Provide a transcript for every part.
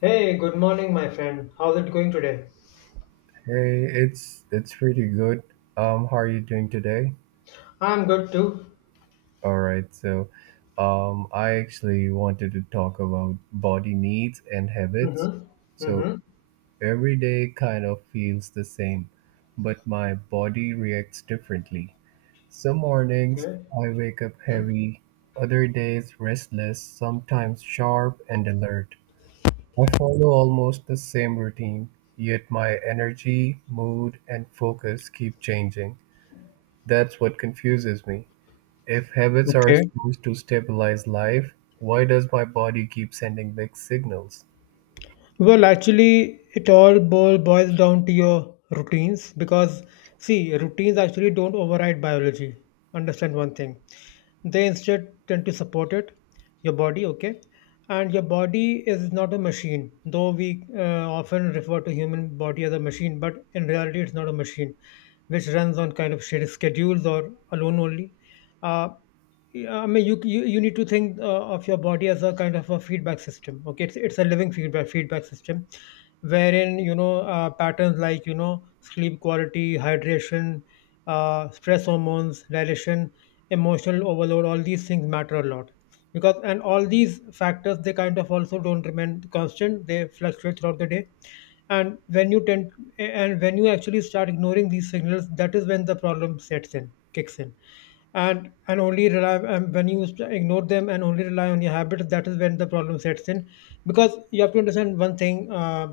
Hey, good morning, my friend. How's it going today? Hey, it's pretty good. How are you doing today? I'm good too. All right, so I actually wanted to talk about body needs and habits. Mm-hmm. So Mm-hmm. every day kind of feels the same, but my body reacts differently. Some mornings Okay. I wake up heavy, other days restless, sometimes sharp and alert. I follow almost the same routine, yet my energy, mood, and focus keep changing. That's what confuses me. If habits are Okay. supposed to stabilize life, why does my body keep sending mixed signals? Well, actually, it all boils down to your routines because, see, routines actually don't override biology. Understand one thing. They instead tend to support it, your body, okay? And your body is not a machine, though we often refer to human body as a machine, but in reality, it's not a machine which runs on kind of shared schedules or alone only. Uh, yeah, I mean, you need to think of your body as a kind of a feedback system. Okay, it's a living feedback system, wherein you know patterns like you know sleep quality, hydration, stress hormones, dilation, emotional overload, all these things matter a lot because and all these factors they kind of also don't remain constant. They fluctuate throughout the day, and when you tend and when you actually start ignoring these signals, that is when the problem sets in, kicks in and only rely and when you ignore them and only rely on your habits that is when the problem sets in because you have to understand one thing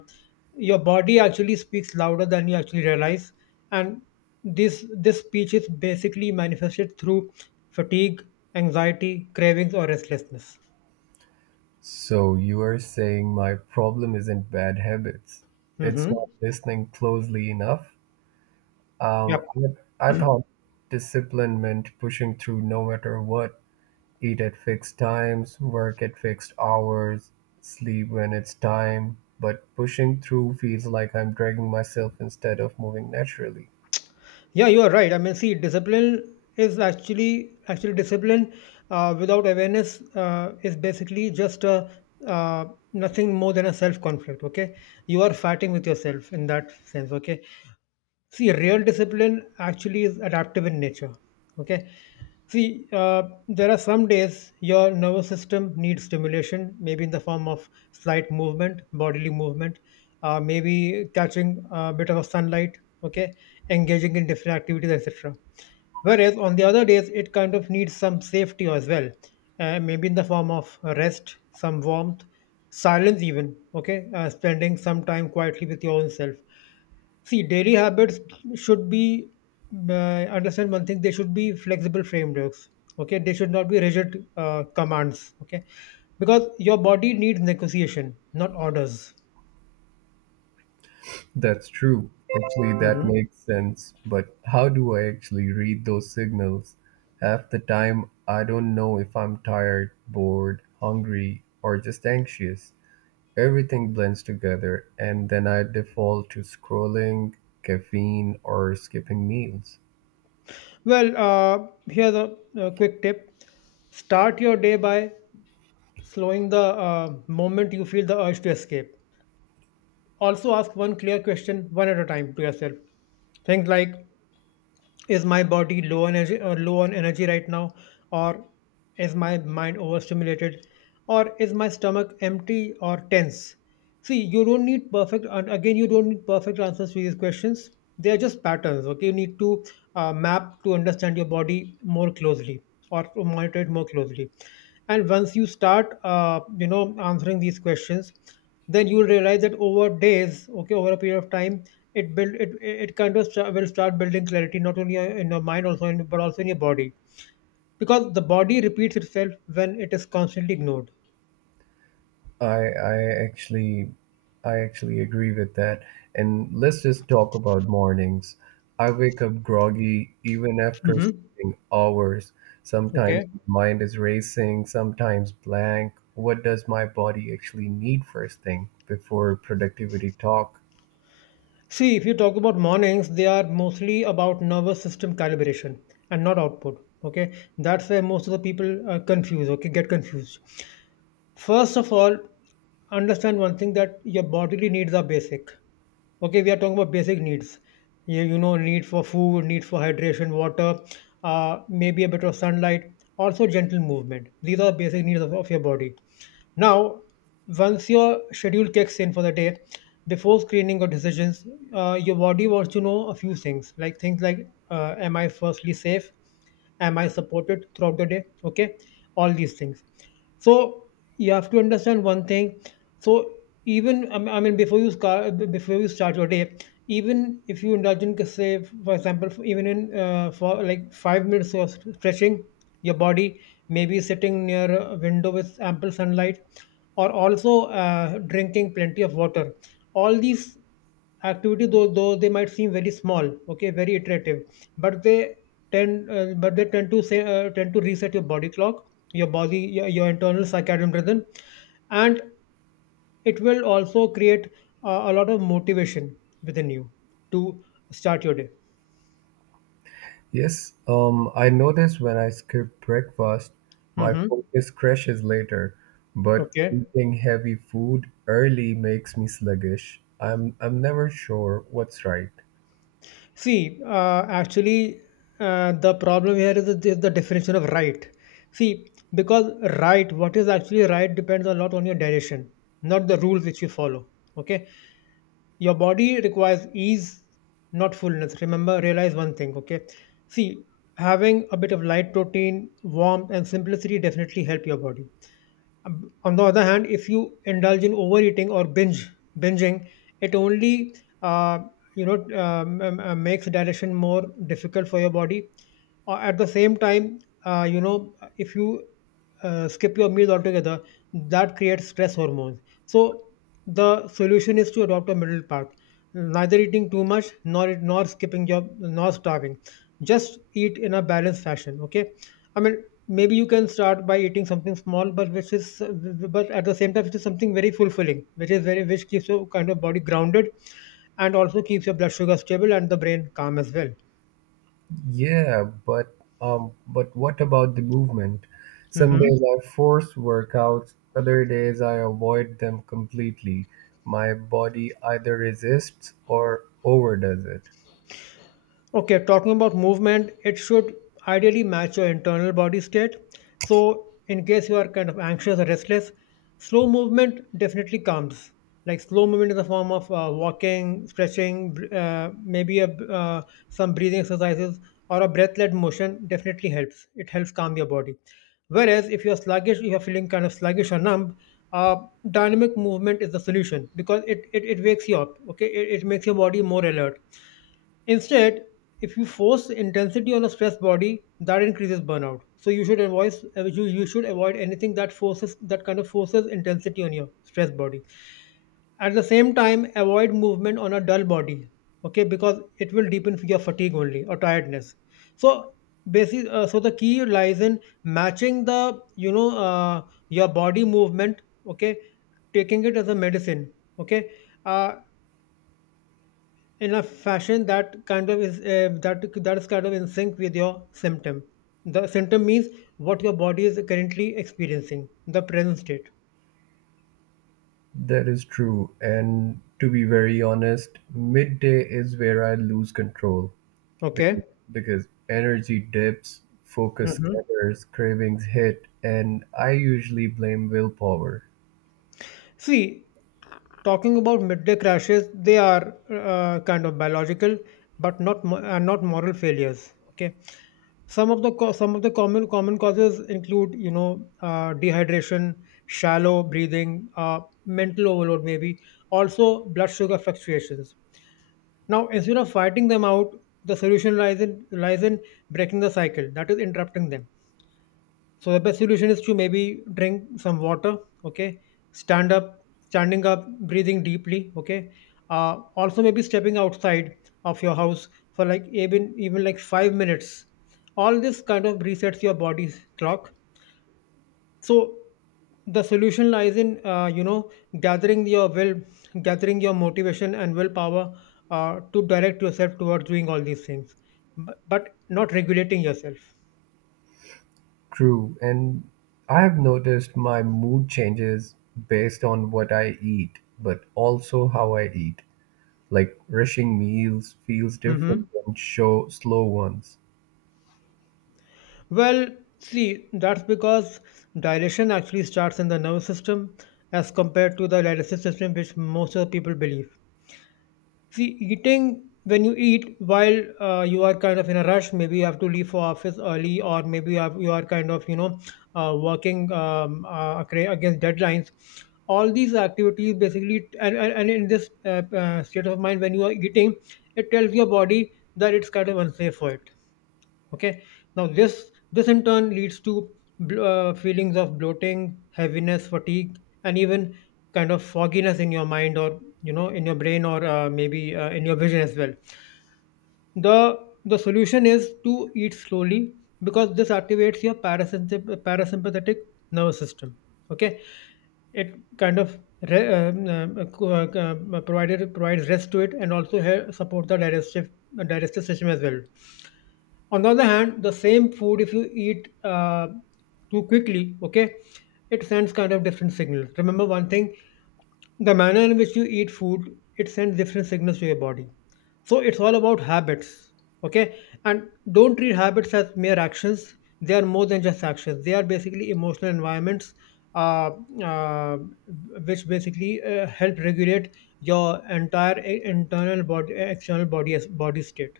your body actually speaks louder than you actually realize and this speech is basically manifested through fatigue, anxiety, cravings, or restlessness. So you are saying my problem isn't bad habits. It's Mm-hmm. not listening closely enough. Um, Yep. I thought discipline meant pushing through no matter what. Eat at fixed times, work at fixed hours, sleep when it's time. But pushing through feels like I'm dragging myself instead of moving naturally. Yeah, you are right. I mean, see, discipline is actually discipline without awareness is basically uh, nothing more than a self conflict. Okay, you are fighting with yourself in that sense. Okay, see, real discipline actually is adaptive in nature. Okay, see, there are some days your nervous system needs stimulation, maybe in the form of slight movement, bodily movement, maybe catching a bit of sunlight, okay, engaging in different activities, etc. Whereas on the other days, it kind of needs some safety as well, maybe in the form of rest, some warmth, silence, even, okay, spending some time quietly with your own self. See, daily habits should be, uh, understand one thing, they should be flexible frameworks. Okay. They should not be rigid commands. Okay. Because your body needs negotiation, not orders. That's true. Actually, that Hmm. makes sense. But how do I actually read those signals? Half the time, I don't know if I'm tired, bored, hungry, or just anxious. Everything blends together, and then I default to scrolling, caffeine, or skipping meals. Well, here's a quick tip. Start your day by slowing the moment you feel the urge to escape. Also, ask one clear question one at a time to yourself. Things like, is my body low energy, low on energy right now, or is my mind overstimulated, or is my stomach empty or tense? See, you don't need perfect, and again, you don't need perfect answers to these questions. They are just patterns. Okay, you need to map to understand your body more closely or to monitor it more closely. And once you start you know answering these questions, then you'll realize that over days, okay, over a period of time, it build it it kind of will start building clarity, not only in your mind also in, but also in your body, because the body repeats itself when it is constantly ignored. I I actually I actually agree with that. And let's just talk about mornings. I wake up groggy even after Hmm. sleeping hours. Sometimes Okay, my mind is racing, sometimes blank. What does my body actually need first thing before productivity talk? see, if you talk about mornings, they are mostly about nervous system calibration and not output. Okay, that's where most of the people confuse, okay, get confused. First of all, understand one thing that your bodily needs are basic. Okay, we are talking about basic needs. You know, need for food, need for hydration, water, maybe a bit of sunlight, also gentle movement. These are basic needs of your body. Now, once your schedule kicks in for the day, before screening or decisions, your body wants to know a few things like, am I firstly safe? Am I supported throughout the day? Okay, all these things. So you have to understand one thing. So even before you before you start your day, even if you indulge in, say, for example, even in for like 5 minutes of stretching your body, maybe sitting near a window with ample sunlight, or also drinking plenty of water. All these activity, though they might seem very small, okay, very iterative, but they tend to say tend to reset your body clock, your body, your internal circadian rhythm, and it will also create a lot of motivation within you to start your day. Yes, I notice when I skip breakfast, my Hmm. focus crashes later, but Okay. eating heavy food early makes me sluggish. I'm never sure what's right. See, actually, the problem here is, is the definition of right. See, because right, what is actually right depends a lot on your direction, not the rules which you follow. Okay. Your body requires ease, not fullness. Remember, realize one thing. Okay. See, having a bit of light protein, warmth, and simplicity definitely help your body. On the other hand, if you indulge in overeating or binge binging it only uh, makes digestion more difficult for your body. At the same time, you know, if you skip your meals altogether, that creates stress hormones. So the solution is to adopt a middle path, neither eating too much, nor nor skipping your nor starving. Just eat in a balanced fashion. Okay, I mean, maybe you can start by eating something small, but which is but at the same time it is something very fulfilling, which is very, which keeps your kind of body grounded and also keeps your blood sugar stable and the brain calm as well. Yeah, but but what about the movement? Some Hmm. days I force workouts, other days I avoid them completely. My body either resists or overdoes it. Okay, talking about movement, it should ideally match your internal body state. So, in case you are kind of anxious or restless, slow movement definitely comes. Like slow movement in the form of walking, stretching, some breathing exercises or a breath-led motion definitely helps. It helps calm your body. Whereas if you're sluggish, if you're feeling kind of sluggish or numb, uh, dynamic movement is the solution because it wakes you up. Okay, it makes your body more alert. Instead, if you force intensity on a stressed body, that increases burnout. So you should avoid you should avoid anything that forces, that kind of forces intensity on your stressed body. At the same time, avoid movement on a dull body. Okay, because it will deepen your fatigue only or tiredness. So basically, so the key lies in matching the you know your body movement. Okay, taking it as a medicine. Okay, uh, in a fashion that kind of is that is kind of in sync with your symptom. The symptom means what your body is currently experiencing, the present state. That is true. And to be very honest, midday is where I lose control because, Okay. because energy dips, focus Hmm. scatters, cravings hit, and I usually blame willpower. See, talking about midday crashes, they are kind of biological but not moral failures. Okay, some of the common causes include you know dehydration, shallow breathing, mental overload, maybe also blood sugar fluctuations. Now, instead of fighting them out, the solution lies in breaking the cycle, that is interrupting them. So the best solution is to maybe drink some water, okay, standing up, breathing deeply, okay. Also maybe stepping outside of your house for like even even like 5 minutes. All this kind of resets your body's clock. So the solution lies in you know gathering your will, gathering your motivation and willpower to direct yourself towards doing all these things, but not regulating yourself. True. And I've noticed my mood changes based on what I eat, but also how I eat. Like rushing meals feels different Hmm. than show slow ones. Well, see, that's because dilation actually starts in the nervous system as compared to the dialysis system, which most of the people believe. See, eating when you eat while you are kind of in a rush, maybe you have to leave for office early, or maybe you are kind of you know working against deadlines. All these activities basically, and in this state of mind, when you are eating, it tells your body that it's kind of unsafe for it. Okay, now this in turn leads to feelings of bloating, heaviness, fatigue, and even kind of fogginess in your mind, or in your brain, or maybe in your vision as well. The the solution is to eat slowly, because this activates your parasympathetic nervous system. Okay, it kind of re- co- provided provides rest to it and also help support the digestive system as well. On the other hand, the same food, if you eat too quickly, okay, it sends kind of different signals. Remember one thing: the manner in which you eat food, it sends different signals to your body. So it's all about habits. Okay, and don't treat habits as mere actions. They are more than just actions. They are basically emotional environments, uh, uh, which basically help regulate your entire internal body, external body, as body state.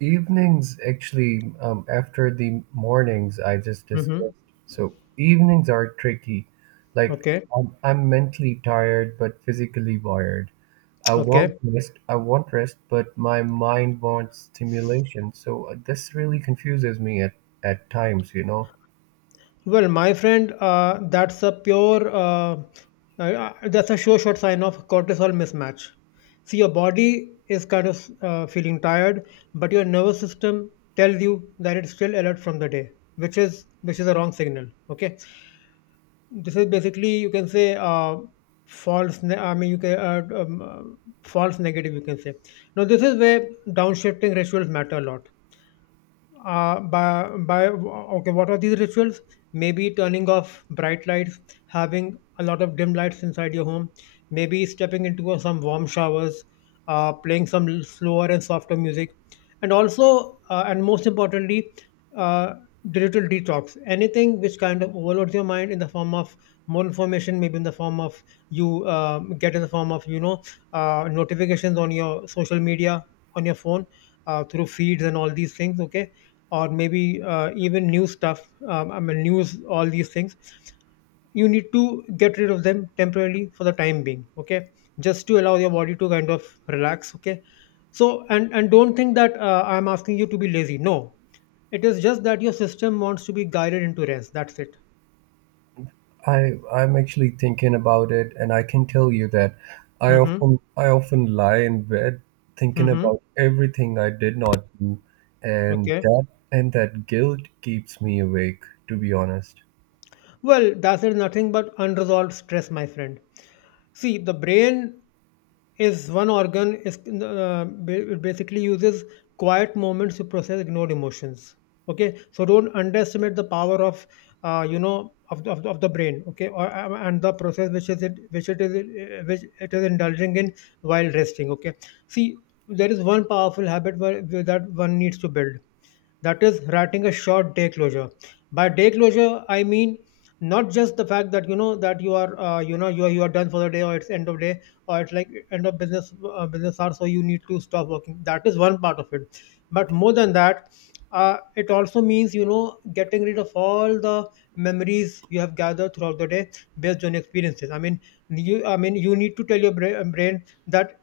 Evenings, actually, after the mornings I just Hmm. discussed. So evenings are tricky. Like Okay. I'm mentally tired but physically wired. I want Okay, rest. I want rest, but my mind wants stimulation. So this really confuses me at times, you know. well, my friend, that's a pure, that's a sure shot sign of cortisol mismatch. See, your body is kind of feeling tired, but your nervous system tells you that it's still alert from the day, which is a wrong signal. Okay, this is basically, you can say, false. I mean, you can false negative, you can say. Now, this is where downshifting rituals matter a lot. By Okay, what are these rituals? Maybe turning off bright lights, having a lot of dim lights inside your home, maybe stepping into some warm showers, playing some slower and softer music, and also, and most importantly, uh, digital detox. Anything which kind of overloads your mind in the form of more information, maybe in the form of you get in the form of, notifications on your social media, on your phone, through feeds, and all these things. Okay, or maybe even new stuff, I mean, news, all these things, you need to get rid of them temporarily for the time being. Okay, just to allow your body to kind of relax. Okay, so and don't think that I'm asking you to be lazy. No, it is just that your system wants to be guided into rest, that's it. I I'm actually thinking about it, and I can tell you that I Mm-hmm. often I often lie in bed thinking Mm-hmm. about everything I did not do, and Okay, that and that guilt keeps me awake, to be honest. well, that is nothing but unresolved stress, my friend. See, the brain is one organ. It basically uses quiet moments to process ignored emotions. Okay, so don't underestimate the power of, of the brain. Okay, and the process which is it which it is, which it is indulging in while resting. Okay, see, there is one powerful habit where that one needs to build. That is writing a short day closure. By day closure, I mean, not just the fact that, you know, that you are, you are, you are done for the day, or it's end of day, or it's like end of business, business hours, so you need to stop working. That is one part of it. But more than that, it also means, you know, getting rid of all the memories you have gathered throughout the day, based on experiences. I mean, you need to tell your brain that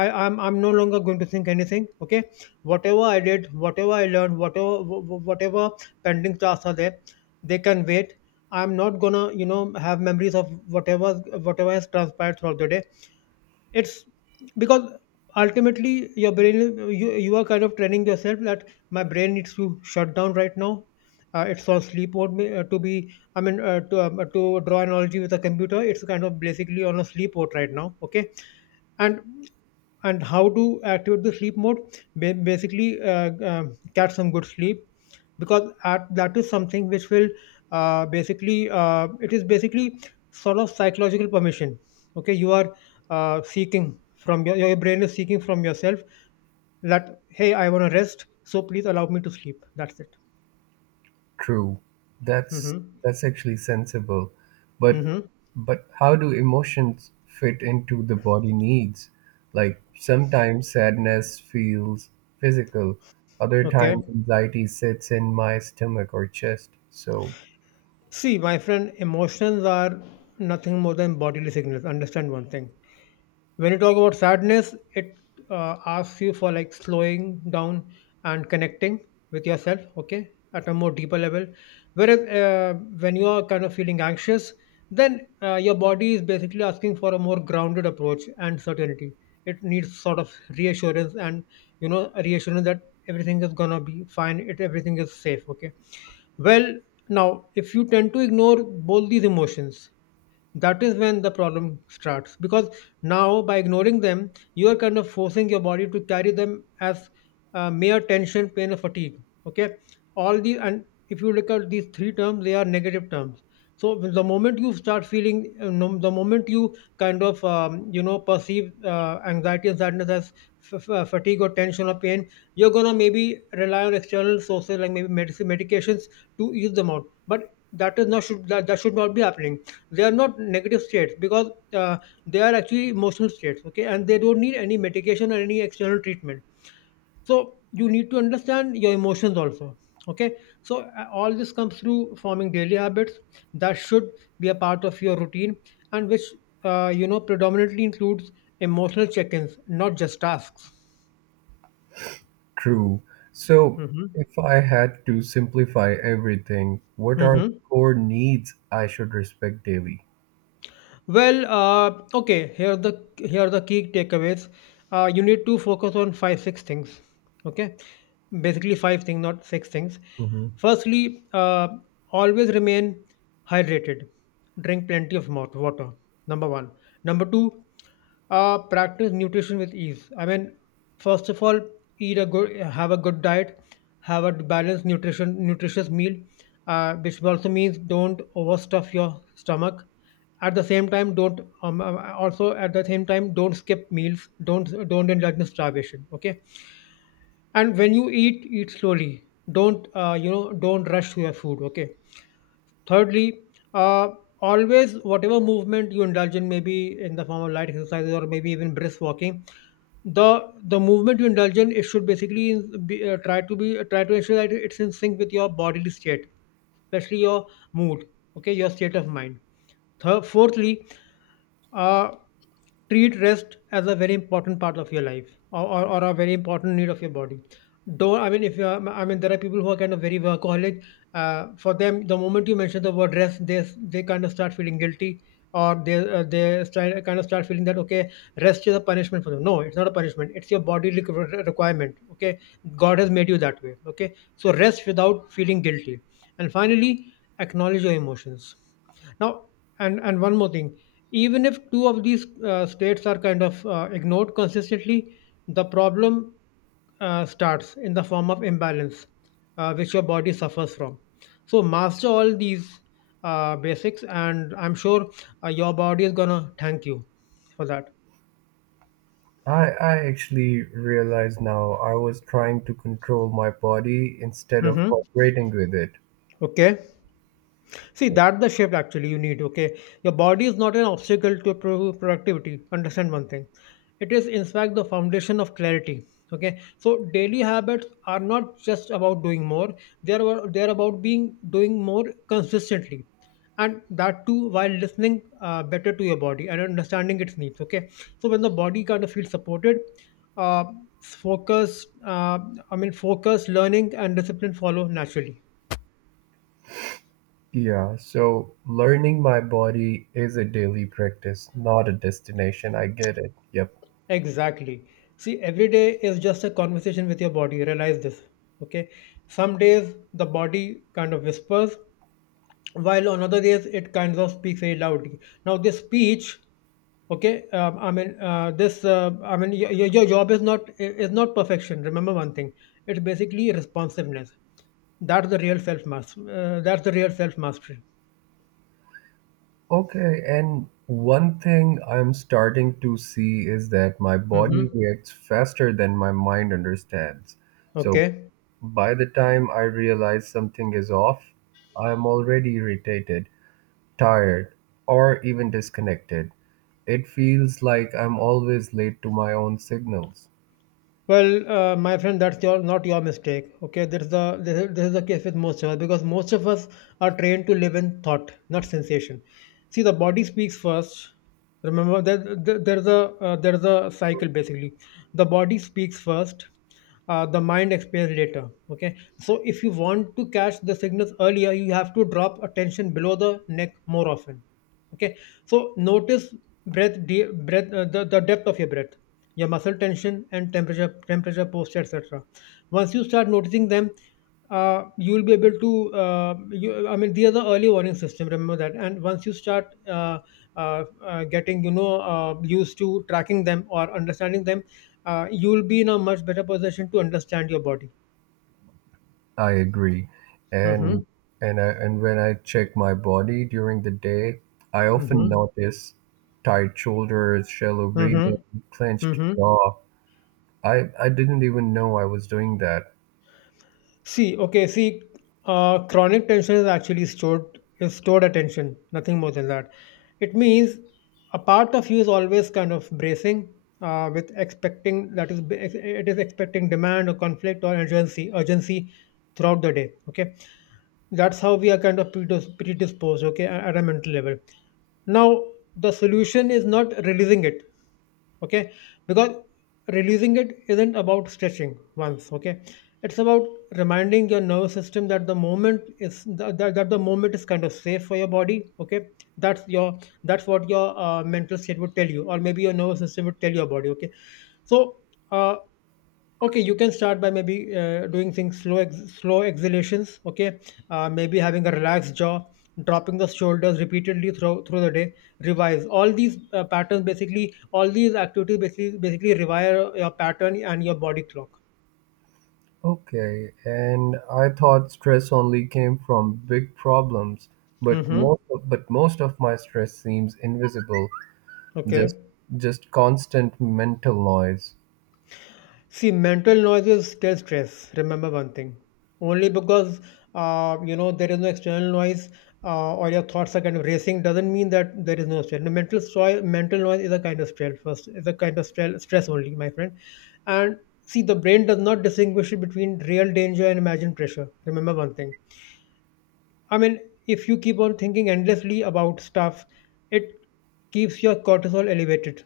I am I'm no longer going to think anything. Okay, whatever I did, whatever I learned, whatever pending tasks are there, they can wait. I'm not gonna, you know, have memories of whatever has transpired throughout the day. It's because ultimately your brain, you are kind of training yourself that my brain needs to shut down right now. It's all sleep mode. Me- to be. I mean, to draw analogy with a computer, it's kind of basically on a sleep mode right now. Okay, and and how to activate the sleep mode? Basically, get some good sleep, because that is something which will basically it is basically sort of psychological permission. Okay, you are seeking from your brain is seeking from yourself, that hey, I want to rest, so please allow me to sleep, that's it. True. That's Hmm. that's actually sensible. But Hmm. but how do emotions fit into the body needs? Like sometimes sadness feels physical, other Okay, times anxiety sits in my stomach or chest. So see my friend, emotions are nothing more than bodily signals. Understand one thing: when you talk about sadness, it asks you for like slowing down and connecting with yourself. Okay, at a more deeper level. Whereas, when you are kind of feeling anxious, then your body is basically asking for a more grounded approach and certainty. It needs sort of reassurance, and, you know, reassurance that everything is gonna be fine, it everything is safe. Okay, well, now if you tend to ignore both these emotions, that is when the problem starts, because now by ignoring them, you are kind of forcing your body to carry them as mere tension, pain, or fatigue. Okay, all the and if you look at these three terms, they are negative terms. So the moment you start feeling, the moment you kind of, perceive anxiety and sadness as fatigue or tension or pain, you're gonna maybe rely on external sources, like maybe medicine, medications, to ease them out. But that is not should that should not be happening. They are not negative states, because they are actually emotional states. Okay, and they don't need any medication or any external treatment. So you need to understand your emotions also. Okay, so all this comes through forming daily habits that should be a part of your routine, and which predominantly includes emotional check-ins, not just tasks. true. So, Mm-hmm. if I had to simplify everything, what are the Mm-hmm. core needs I should respect daily? Well, okay, here are the key takeaways. You need to focus on five six things. Okay, basically five things, not six things. Mhm. Firstly, always remain hydrated. Drink plenty of mouth water. Number one. Number two, practice nutrition with ease. I mean, first of all, have a good diet, have a balanced nutritious meal, which also means don't overstuff your stomach. At the same time, don't also at the same time don't skip meals, don't indulge in starvation. Okay, and when you eat, eat slowly. Don't, don't rush through your food. Okay, thirdly, uh, always, whatever movement you indulge in, maybe in the form of light exercises or maybe even brisk walking, the movement you indulge in, it should basically be, try to ensure that it's in sync with your bodily state, especially your mood, okay, your state of mind. Fourthly, uh, treat rest as a very important part of your life, or a very important need of your body. Don't I mean If you are, I mean, there are people who are kind of very workaholic. For them, the moment you mention the word rest, they kind of start feeling guilty, or they, kind of start feeling that, okay, rest is a punishment for them. No, it's not a punishment. It's your body requirement. Okay, God has made you that way. Okay, so rest without feeling guilty. And finally, acknowledge your emotions. Now, and one more thing: even if two of these states are kind of ignored consistently, the problem starts in the form of imbalance, which your body suffers from. So, master all these basics, and I'm sure your body is gonna thank you for that. I actually realize now I was trying to control my body instead of Mm-hmm. cooperating with it. Okay. See, that the shift actually you need, okay? Your body is not an obstacle to productivity. Understand one thing. It is, in fact, the foundation of clarity, okay? So, daily habits are not just about doing more. They are, they are about being doing more consistently. And that too, while listening better to your body and understanding its needs, okay? So, when the body kind of feels supported, uh, focus, uh, I mean, focus, learning, and discipline follow naturally. Yeah, so learning my body is a daily practice, not a destination. I get it. Yep. Exactly. See, every day is just a conversation with your body. Realize this. Okay. Some days the body kind of whispers, while on other days it kind of speaks very loudly. Now, this speech, okay, I mean, this, I mean, your job is not perfection. Remember one thing: it's basically responsiveness. That's the real self master. That's the real self mastery. Okay, and one thing I'm starting to see is that my body Mm-hmm. reacts faster than my mind understands. So Okay. by the time I realize something is off, I'm already irritated, tired, or even disconnected. It feels like I'm always late to my own signals. Well, my friend, that's your not your mistake. Okay, this is this is the case with most of us, because most of us are trained to live in thought, not sensation. See, the body speaks first. Remember that. There's a there's a cycle basically. The body speaks first. The mind expands later. Okay, so if you want to catch the signals earlier, you have to drop attention below the neck more often. Okay, so notice breath, the depth of your breath, your muscle tension, and temperature, posture, etc. Once you start noticing them, you will be able to, you, I mean these are the early warning system, remember that. And once you start, uh, getting, used to tracking them or understanding them, you will be in a much better position to understand your body. I agree. Mm-hmm. And and when I check my body during the day, I often Mm-hmm. notice tight shoulders, shallow breathing, Mm-hmm. clenched Mm-hmm. jaw. I didn't even know I was doing that. See, okay, see, chronic tension is actually stored, is stored attention, nothing more than that. It means a part of you is always kind of bracing, with expecting, that is, it is expecting demand or conflict or urgency, throughout the day. Okay, that's how we are kind of predisposed. Okay, at a mental level. Now the solution is not releasing it, okay, because releasing it isn't about stretching once, okay, it's about reminding your nervous system that the moment is that the moment is kind of safe for your body, okay. That's your that's what your mental state would tell you, or maybe your nervous system would tell your body, okay. so uh, Okay, you can start by maybe doing things slow, slow exhalations. Okay, maybe having a relaxed jaw, dropping the shoulders repeatedly through the day. Revise all these patterns. Basically, all these activities basically rewire your pattern and your body clock. Okay, and I thought stress only came from big problems, but Mm-hmm. Most of my stress seems invisible, Okay. just just constant mental noise. See, mental noise is still stress. Remember one thing. Only because you know there is no external noise, or your thoughts are kind of racing, doesn't mean that there is no stress. The mental stress, mental noise is a kind of stress. First, is a kind of stress, stress only, my friend. And see, the brain does not distinguish between real danger and imagined pressure. Remember one thing. I mean, if you keep on thinking endlessly about stuff, it keeps your cortisol elevated.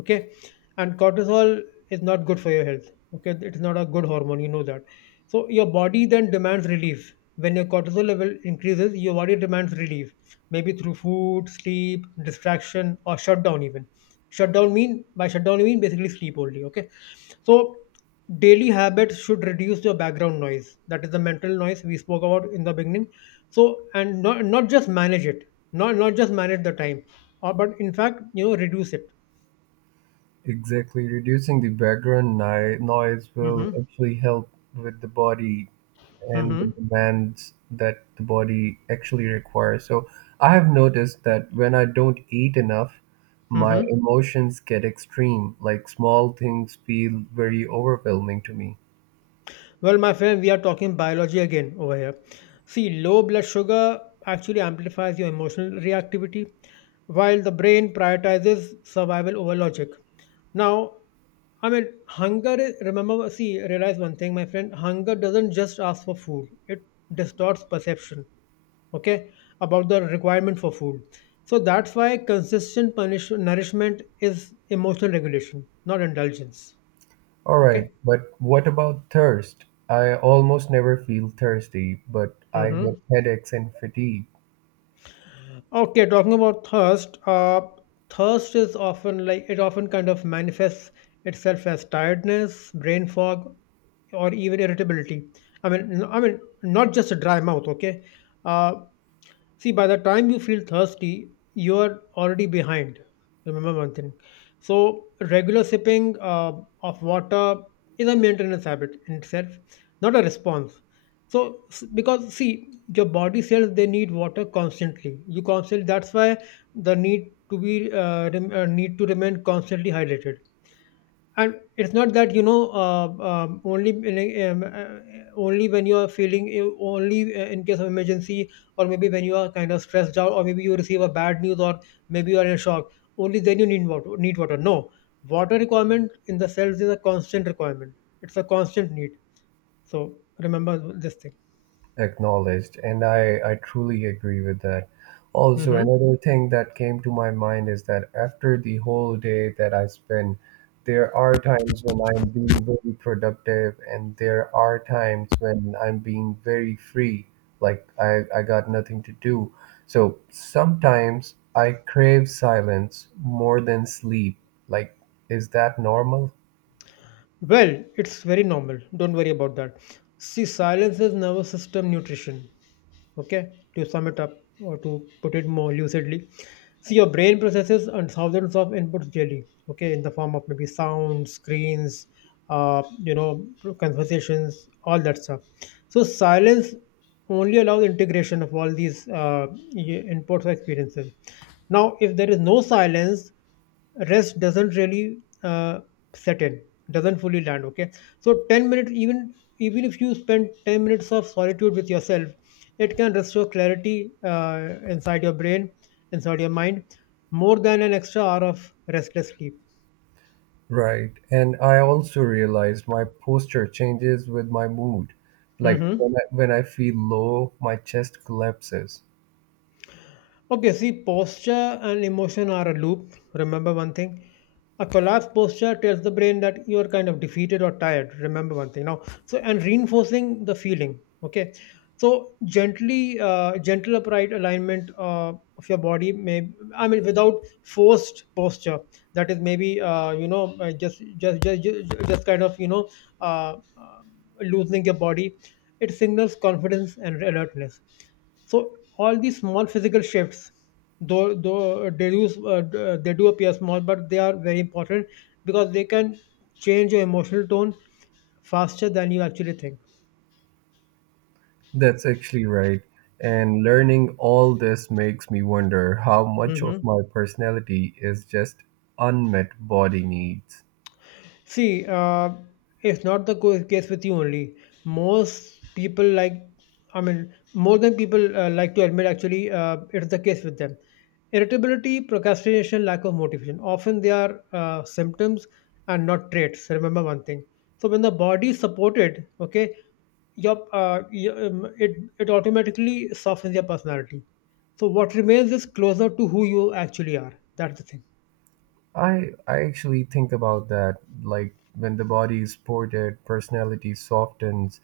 Okay. And cortisol is not good for your health. Okay. It's not a good hormone. You know that. So your body then demands relief. When your cortisol level increases, your body demands relief maybe through food, sleep, distraction, or shutdown even. Shutdown, mean by shutdown you mean basically sleep only. Okay, so daily habits should reduce your background noise. That is the mental noise we spoke about in the beginning. So, and not just manage it, not just manage the time, or but in fact you know reduce it. Exactly. Reducing the background noise will Mm-hmm. actually help with the body and the Mm-hmm. demands that the body actually requires. So I have noticed that when I don't eat enough, my Mm-hmm. emotions get extreme, like small things feel very overwhelming to me. Well, my friend, we are talking biology again over here. See, low blood sugar actually amplifies your emotional reactivity, while the brain prioritizes survival over logic. Now, I mean, hunger is, remember, see, realize one thing, my friend, hunger doesn't just ask for food, it distorts perception, okay, about the requirement for food. So that's why nourishment is emotional regulation, not indulgence, All right, okay? but what about thirst? I almost never feel thirsty, but I get headaches and fatigue. Okay, talking about thirst, thirst is often, like it often kind of manifests itself as tiredness, brain fog, or even irritability. I mean, I mean, not just a dry mouth. Okay, uh, see, by the time you feel thirsty, you are already behind. Remember one thing. So, regular sipping of water is a maintenance habit in itself, not a response. So, because see, your body cells they need water constantly. You constantly. That's why the need to be need to remain constantly hydrated, and it's not that you know only, only when you are feeling only in case of emergency, or maybe when you are kind of stressed out, or maybe you receive a bad news, or maybe you are in a shock, only then you need water, no. Water requirement in the cells is a constant requirement, it's a constant need. So remember this thing. Acknowledged, and I truly agree with that. Also, Hmm. another thing that came to my mind is that after the whole day that I spend, there are times when I'm being very productive and there are times when I'm being very free. Like I got nothing to do, so sometimes I crave silence more than sleep. Like, is that normal? Well, it's very normal. Don't worry about that. See, silence is nervous system nutrition. Okay, to sum it up or to put it more lucidly, see, your brain processes and thousands of inputs daily. Okay, in the form of maybe sounds, screens, you know, conversations, all that stuff. So silence only allows integration of all these inputs or experiences. Now, if there is no silence, rest doesn't really set in, doesn't fully land, okay. So 10 minutes, even even if you spend 10 minutes of solitude with yourself, it can restore clarity uh, inside your brain, inside your mind, more than an extra hour of restless sleep. Right. And I also realized my posture changes with my mood. Like Hmm. when I feel low, my chest collapses. Okay, see, posture and emotion are a loop. Remember one thing. A collapsed posture tells the brain that you are kind of defeated or tired. Remember one thing now. So, and reinforcing the feeling. Okay, so gentle upright alignment of your body may. I mean, without forced posture. That is maybe you know just kind of you know uh, uh, loosening your body. It signals confidence and alertness. So all these small physical shifts, though they do they do appear small, but they are very important because they can change your emotional tone faster than you actually think. That's actually right. And learning all this makes me wonder how much of Hmm. my personality is just unmet body needs. See, it's not the case with you only. Most people, like, I mean, more than people like to admit, actually, it's the case with them. Irritability, procrastination, lack of motivation. Often they are symptoms and not traits. Remember one thing. So when the body is supported, okay, your, uh, your, um, it, it automatically softens your personality. So what remains is closer to who you actually are. That's the thing. I actually think about that. Like when the body is ported, personality softens,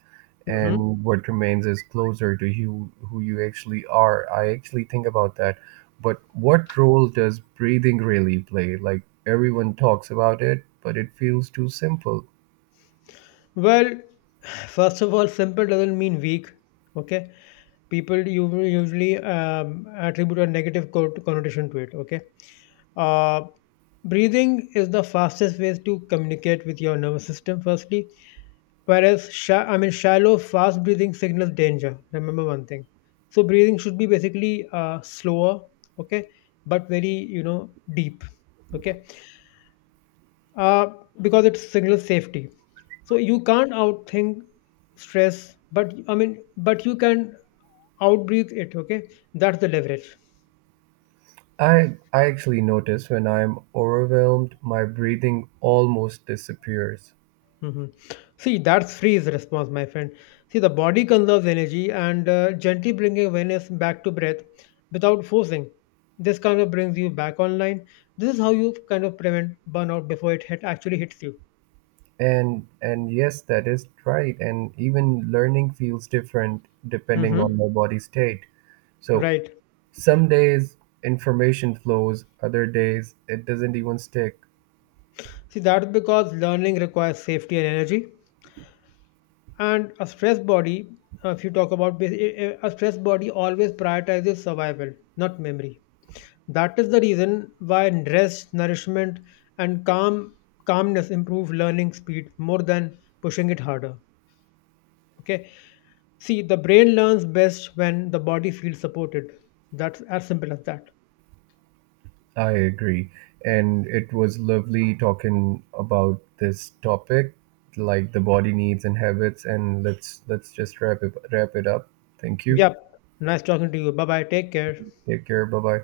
Mhm. and what remains is closer to you who you actually are. I actually think about that. But what role does breathing really play? Like everyone talks about it, but it feels too simple. Well, first of all, simple doesn't mean weak. Okay, people usually attribute a negative connotation to it. Okay, uh, breathing is the fastest way to communicate with your nervous system. Firstly, whereas I mean shallow, fast breathing signals danger. Remember one thing. So breathing should be basically slower. Okay, but very you know deep. Okay, uh, because it's single safety. So you can't outthink stress, but I mean, but you can outbreathe it. Okay, that's the leverage. I actually notice when I'm overwhelmed, my breathing almost disappears. Mhm. See, that's freeze response, my friend. See, the body conserves energy, and gently bringing awareness back to breath without forcing. This kind of brings you back online. This is how you kind of prevent burnout before actually hits you. And yes, that is right. And even learning feels different depending on Hmm. my body state. So Right. some days information flows, other days it doesn't even stick. See, that's because learning requires safety and energy. And a stressed body, if you talk about bas- a stressed body always prioritizes survival, not memory. That is the reason why rest, nourishment, and calmness improve learning speed more than pushing it harder. Okay, see, the brain learns best when the body feels supported. That's as simple as that. I agree. And it was lovely talking about this topic, like the body needs and habits. And let's just wrap it up. Thank you. Yep, nice talking to you. Bye bye, take care. Take care. Bye bye.